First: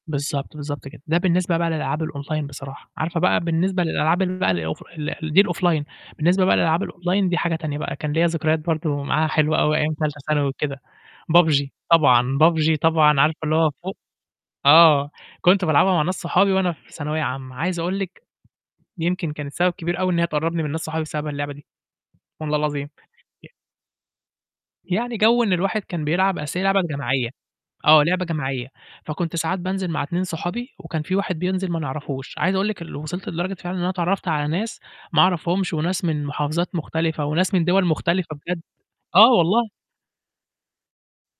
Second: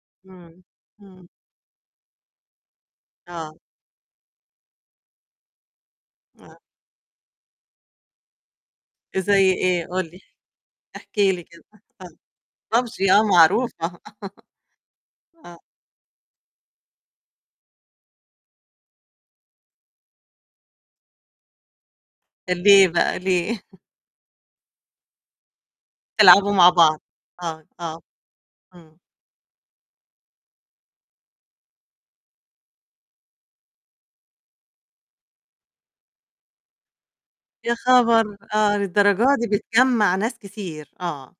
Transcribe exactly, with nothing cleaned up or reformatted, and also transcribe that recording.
بالضبط، إمم، بالضبط كده. ده إمم. بالنسبة بقى للألعاب الأونلاين بصراحة، عارفة بقى آه. بالنسبة للألعاب ال بقى الأوف ل دي الأوفلاين، بالنسبة بقى آه. للألعاب الأونلاين دي حاجة تانية بقى، كان ليّا ذكريات برضه معاها زي حلوة أوي إيه؟ أيام قُل تالتة لي، ثانوي وكده، احكِ لي كده. PUBG، [unintelligible] طبعًا، PUBG PUBG طبعًا آه، عارفة اللي هو فوق معروفة. آه، آه. كنت بالعبها مع ناس صحابي وأنا في ثانوية عامة، عايز أقول لِك يمكن كانت سبب كبير أوي إن هي تقرّبني من ناس صحابي بسبب اللعبة دي، والله كان ليه العظيم. بقى ي ليه؟ يعني جَو إن الواحد كان بيلعب تلعبوا أصل هي مع لعبة بعض، جماعية، آه، آه. آه، لعبة جماعية، إمم. فكنت ساعات بانزل مع اتنين صحابي وكان في واحد بينزل ما نعرفوش، عايز أقول لِك ال وصِلت لدرجة فعلًا إن أنا اتعرّفت على ناس ما أعرفهُمش وناس من محافظات مختلفة وناس من يا دوَل مختلفة خبر! بجد، آه، للدرجة آه دي والله. بتجمّع ناس كتير، آه.